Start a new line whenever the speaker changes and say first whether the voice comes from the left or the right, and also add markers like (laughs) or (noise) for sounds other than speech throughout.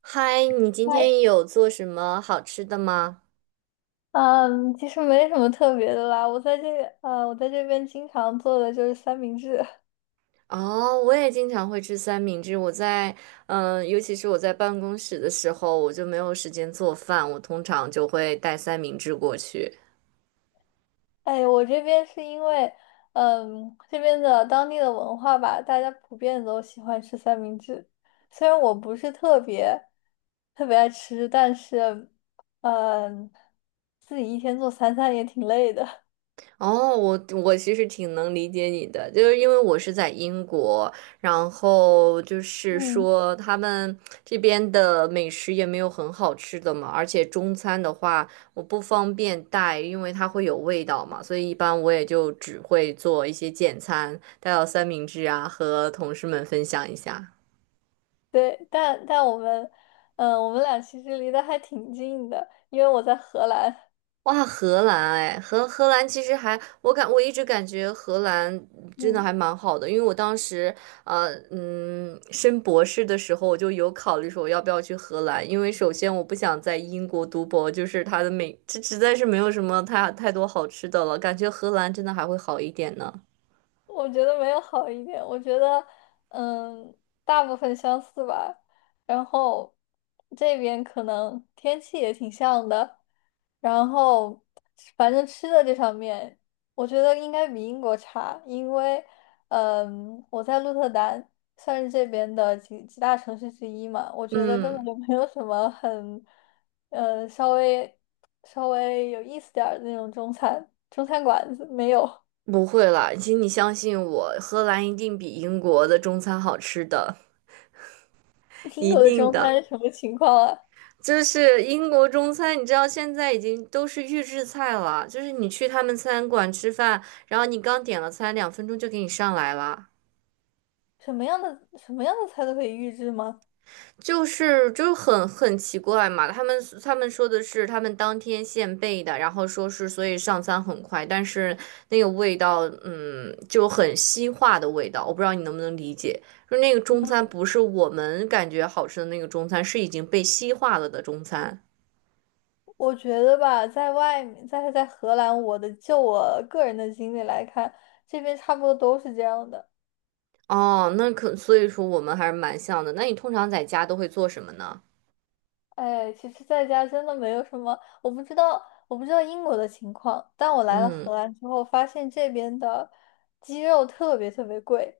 right: 嗨，你今
left: 嗨，
right: 天有做什么好吃的吗？
left: 嗯，其实没什么特别的啦。我在这边经常做的就是三明治。(laughs)
right: 哦，我也经常会吃三明治。我在，尤其是我在办公室的时候，我就没有时间做饭，我通常就会带三明治过去。
left: 哎，我这边是因为这边的当地的文化吧，大家普遍都喜欢吃三明治。虽然我不是特别特别爱吃，但是，嗯，自己一天做三餐也挺累的。
right: 哦，我其实挺能理解你的，就是因为我是在英国，然后就
left: (laughs)
right: 是
left: 嗯，
right: 说他们这边的美食也没有很好吃的嘛，而且中餐的话我不方便带，因为它会有味道嘛，所以一般我也就只会做一些简餐，带到三明治啊，和同事们分享一下。
left: 对，但我们，我们俩其实离得还挺近的，因为我在荷兰。
right: 哇，荷兰哎，荷兰其实还，我一直感觉荷兰
left: (laughs)
right: 真的
left: 嗯。
right: 还蛮好的，因为我当时升博士的时候，我就有考虑说我要不要去荷兰，因为首先我不想在英国读博，就是它的美，这实在是没有什么太多好吃的了，感觉荷兰真的还会好一点呢。
left: 我觉得没有好一点，我觉得，嗯，大部分相似吧。然后这边可能天气也挺像的，然后反正吃的这方面，我觉得应该比英国差，因为我在鹿特丹算是这边的几大城市之一嘛，我觉得根本
right: 嗯，
left: 就没有什么呃，稍微稍微有意思点儿的那种中餐馆子没有。
right: 不会啦，请你相信我，荷兰一定比英国的中餐好吃的，(laughs)
left: 英
right: 一
left: 国的
right: 定
left: 中
right: 的。
left: 餐是什么情况啊？
right: 就是英国中餐，你知道现在已经都是预制菜了，就是你去他们餐馆吃饭，然后你刚点了餐，两分钟就给你上来了，
left: 什么样的菜都可以预制吗？
right: 就是就很奇怪嘛。他们说的是他们当天现备的，然后说是所以上餐很快，但是那个味道，就很西化的味道，我不知道你能不能理解，就那个中餐不是我们感觉好吃的那个中餐，是已经被西化了的中餐。
left: 我觉得吧，在外面，在荷兰，我的就我个人的经历来看，这边差不多都是这样的。
right: 哦，那可，所以说我们还是蛮像的。那你通常在家都会做什么呢？
left: 哎，其实在家真的没有什么，我不知道英国的情况，但我来了荷
right: 嗯，
left: 兰之后，发现这边的鸡肉特别特别贵，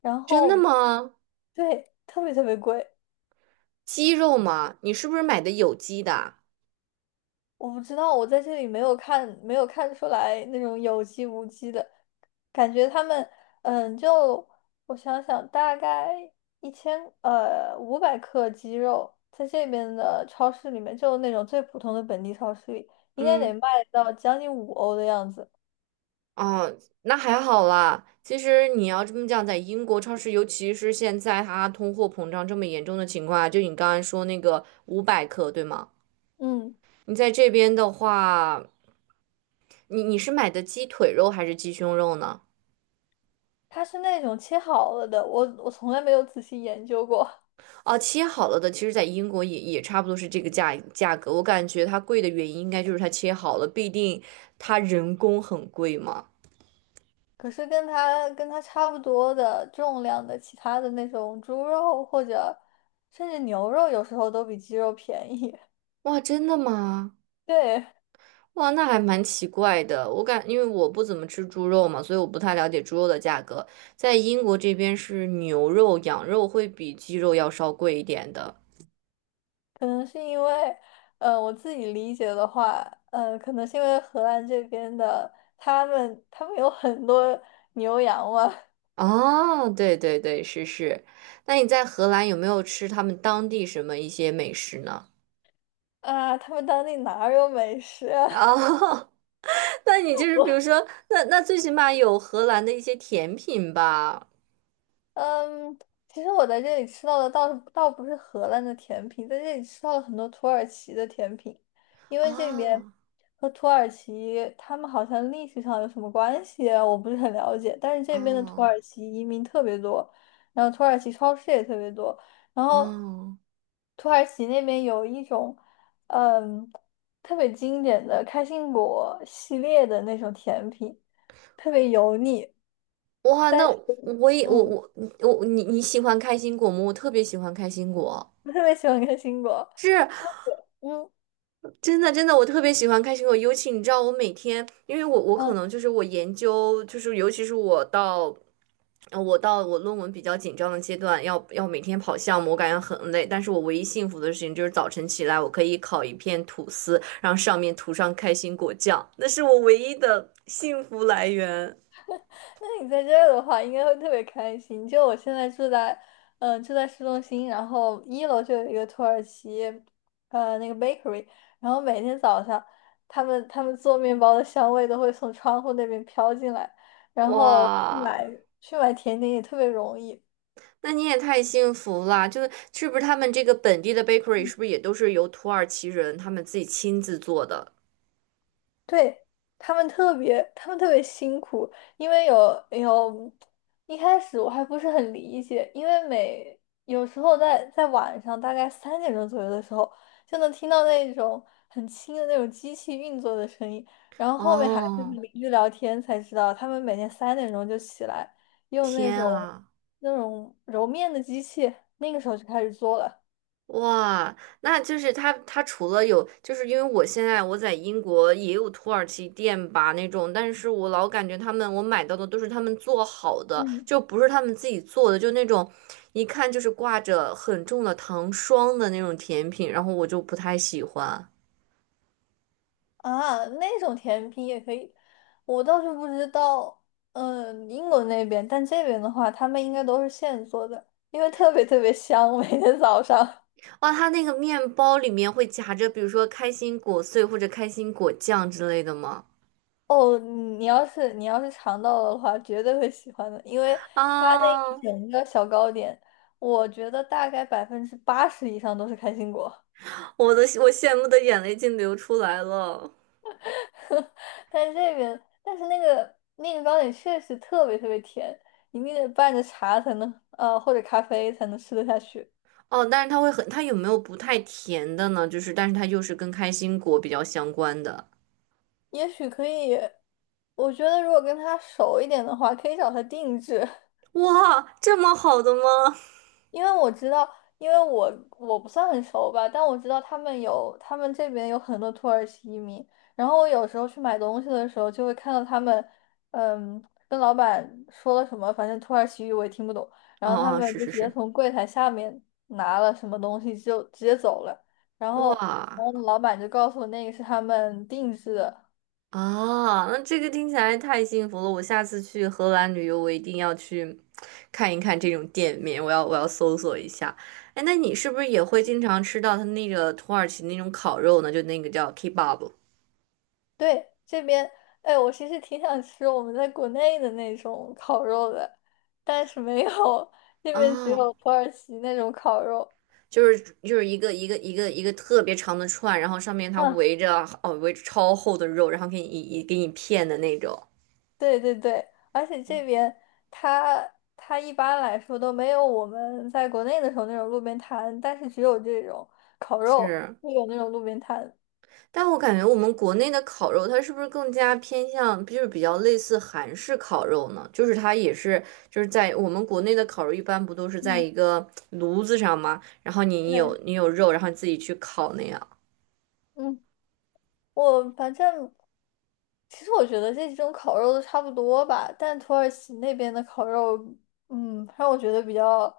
left: 然
right: 真的
left: 后
right: 吗？
left: 对，特别特别贵。
right: 鸡肉吗？你是不是买的有机的？
left: 我不知道，我在这里没有看，没有看出来那种有机无机的感觉。他们，嗯，就我想想，大概一千五百克鸡肉，在这边的超市里面，就那种最普通的本地超市里，应该得
right: 嗯，
left: 卖到将近5欧的样子。
right: 哦，那还好啦。其实你要这么讲，在英国超市，尤其是现在它通货膨胀这么严重的情况下，就你刚才说那个五百克，对吗？
left: 嗯，
right: 你在这边的话，你是买的鸡腿肉还是鸡胸肉呢？
left: 它是那种切好了的，我从来没有仔细研究过。
right: 哦，切好了的，其实在英国也差不多是这个价格。我感觉它贵的原因应该就是它切好了，必定它人工很贵嘛。
left: 可是跟它差不多的重量的其他的那种猪肉或者甚至牛肉，有时候都比鸡肉便宜。
right: 哇，真的吗？
left: (laughs) 对，
right: 哇，那还蛮奇怪的。因为我不怎么吃猪肉嘛，所以我不太了解猪肉的价格。在英国这边是牛肉、羊肉会比鸡肉要稍贵一点的。
left: 可能是因为，呃，我自己理解的话，可能是因为荷兰这边的他们有很多牛羊嘛。
right: 哦，对，是。那你在荷兰有没有吃他们当地什么一些美食呢？
left: (laughs) 啊，他们当地哪儿有美食啊？
right: (laughs) 哦。那你就是比如说，那最起码有荷兰的一些甜品吧？
left: 嗯，其实我在这里吃到的倒不是荷兰的甜品，在这里吃到了很多土耳其的甜品，因为这边
right: 啊
left: 和土耳其他们好像历史上有什么关系啊，我不是很了解。但是这边的土
right: 啊
left: 耳其移民特别多，然后土耳其超市也特别多，然后
right: 啊！
left: 土耳其那边有一种嗯特别经典的开心果系列的那种甜品，特别油腻，
right: 哇，
left: 但
right: 那
left: 是
right: 我也我
left: 嗯。
right: 我我你你喜欢开心果吗？我特别喜欢开心果。
left: (laughs) 我特别喜欢看新果。
right: 是
left: 就嗯
right: 真的，真的，我特别喜欢开心果。尤其你知道，我每天，因为我可
left: 嗯，
right: 能就是尤其是我到我论文比较紧张的阶段，每天跑项目，我感觉很累。但是我唯一幸福的事情就是早晨起来，我可以烤一片吐司，然后上面涂上开心果酱，那是我唯一的幸福来源。
left: 那你在这儿的话，应该会特别开心。就我现在住在市中心，然后一楼就有一个土耳其，那个 bakery，然后每天早上，他们做面包的香味都会从窗户那边飘进来，然后
right: 哇，
left: 去买甜点也特别容易。
right: 那你也太幸福啦！就是是不是他们这个本地的 bakery 是不是也都是由土耳其人他们自己亲自做的？
left: 对，他们特别辛苦，因为一开始我还不是很理解，因为每有时候在晚上大概三点钟左右的时候，就能听到那种很轻的那种机器运作的声音，然后后面还跟
right: 哦，
left: 邻居聊天才知道，他们每天三点钟就起来，用
right: 天啊！
left: 那种揉面的机器，那个时候就开始做了。
right: 哇，那就是他，他除了有，就是因为我现在我在英国也有土耳其店吧那种，但是我老感觉他们我买到的都是他们做好的，
left: 嗯。
right: 就不是他们自己做的，就那种一看就是挂着很重的糖霜的那种甜品，然后我就不太喜欢。
left: 啊，那种甜品也可以，我倒是不知道，英国那边，但这边的话，他们应该都是现做的，因为特别特别香，每天早上。
right: 哇，他那个面包里面会夹着，比如说开心果碎或者开心果酱之类的吗？
left: 哦，你要是尝到了的话，绝对会喜欢的，因为它那
right: 啊，
left: 一整个小糕点，我觉得大概80%以上都是开心果。
right: 我羡慕的眼泪竟流出来了。
left: (laughs) 但是这边，但是那个糕点确实特别特别甜，你必须得拌着茶才能，或者咖啡才能吃得下去。
right: 哦，但是它会很，它有没有不太甜的呢？就是，但是它又是跟开心果比较相关的。
left: 也许可以，我觉得如果跟他熟一点的话，可以找他定制。(laughs)
right: 哇，这么好的吗？
left: 因为我知道，因为我不算很熟吧，但我知道他们这边有很多土耳其移民，然后我有时候去买东西的时候，就会看到他们，嗯，跟老板说了什么，反正土耳其语我也听不懂，然
right: 哦
left: 后他
right: 哦，
left: 们
right: 是
left: 就
right: 是
left: 直接
right: 是，
left: 从柜台下面拿了什么东西就直接走了，然后
right: 哇
left: 然后老板就告诉我那个是他们定制的。
right: 啊，那这个听起来太幸福了！我下次去荷兰旅游，我一定要去看一看这种店面，我要搜索一下。哎，那你是不是也会经常吃到它那个土耳其那种烤肉呢？就那个叫 kebab。
left: 对，这边，哎，我其实挺想吃我们在国内的那种烤肉的，但是没有，这边只
right: 啊？
left: 有土耳其那种烤肉。
right: 就是就是一个特别长的串，然后上面它
left: 嗯，
right: 围着超厚的肉，然后给你片的那种。
left: 对对对，而且这边它它一般来说都没有我们在国内的时候那种路边摊，但是只有这种烤肉
right: 是，
left: 会有那种路边摊。
right: 但我感觉我们国内的烤肉，它是不是更加偏向就是比较类似韩式烤肉呢？就是它也是就是在我们国内的烤肉一般不都是在
left: 嗯，
right: 一个炉子上吗？然后你你
left: 对，
right: 有你有肉，然后你自己去烤那样。
left: 嗯，我反正其实我觉得这几种烤肉都差不多吧，但土耳其那边的烤肉，让我觉得比较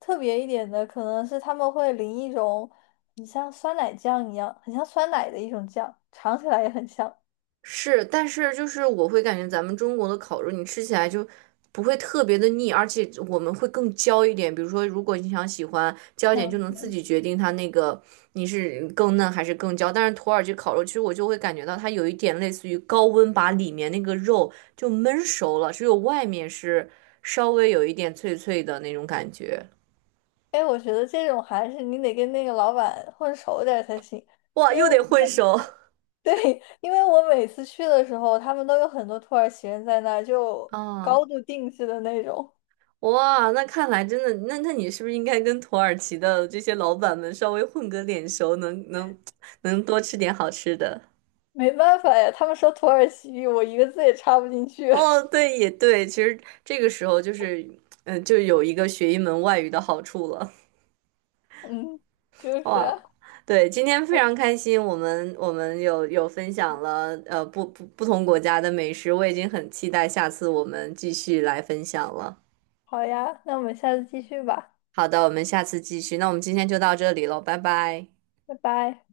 left: 特别一点的，可能是他们会淋一种很像酸奶酱一样，很像酸奶的一种酱，尝起来也很像。
right: 是，但是就是我会感觉咱们中国的烤肉，你吃起来就不会特别的腻，而且我们会更焦一点。比如说，如果你想喜欢焦一点，就
left: 嗯，
right: 能自
left: 嗯
right: 己决定它那个你是更嫩还是更焦。但是土耳其烤肉，其实我就会感觉到它有一点类似于高温把里面那个肉就焖熟了，只有外面是稍微有一点脆脆的那种感觉。
left: 哎，我觉得这种还是你得跟那个老板混熟点儿才行，
right: 哇，
left: 因为
right: 又
left: 我
right: 得
left: 每
right: 混熟。
left: (laughs) 对，因为我每次去的时候，他们都有很多土耳其人在那儿就
right: (laughs) 啊！
left: 高度定制的那种。
right: 哇，那看来真的，那你是不是应该跟土耳其的这些老板们稍微混个脸熟，能多吃点好吃的？
left: 没办法呀，他们说土耳其语，我一个字也插不进去。
right: 哦，对，也对，其实这个时候就是，就有一个学一门外语的好处了。
left: (laughs) 嗯，就是
right: 哇，
left: 啊，
right: 对，今天非常开心，我们分享了不同国家的美食，我已经很期待下次我们继续来分享了。
left: 好呀，那我们下次继续吧。
right: 好的，我们下次继续，那我们今天就到这里喽，拜拜。
left: 拜拜。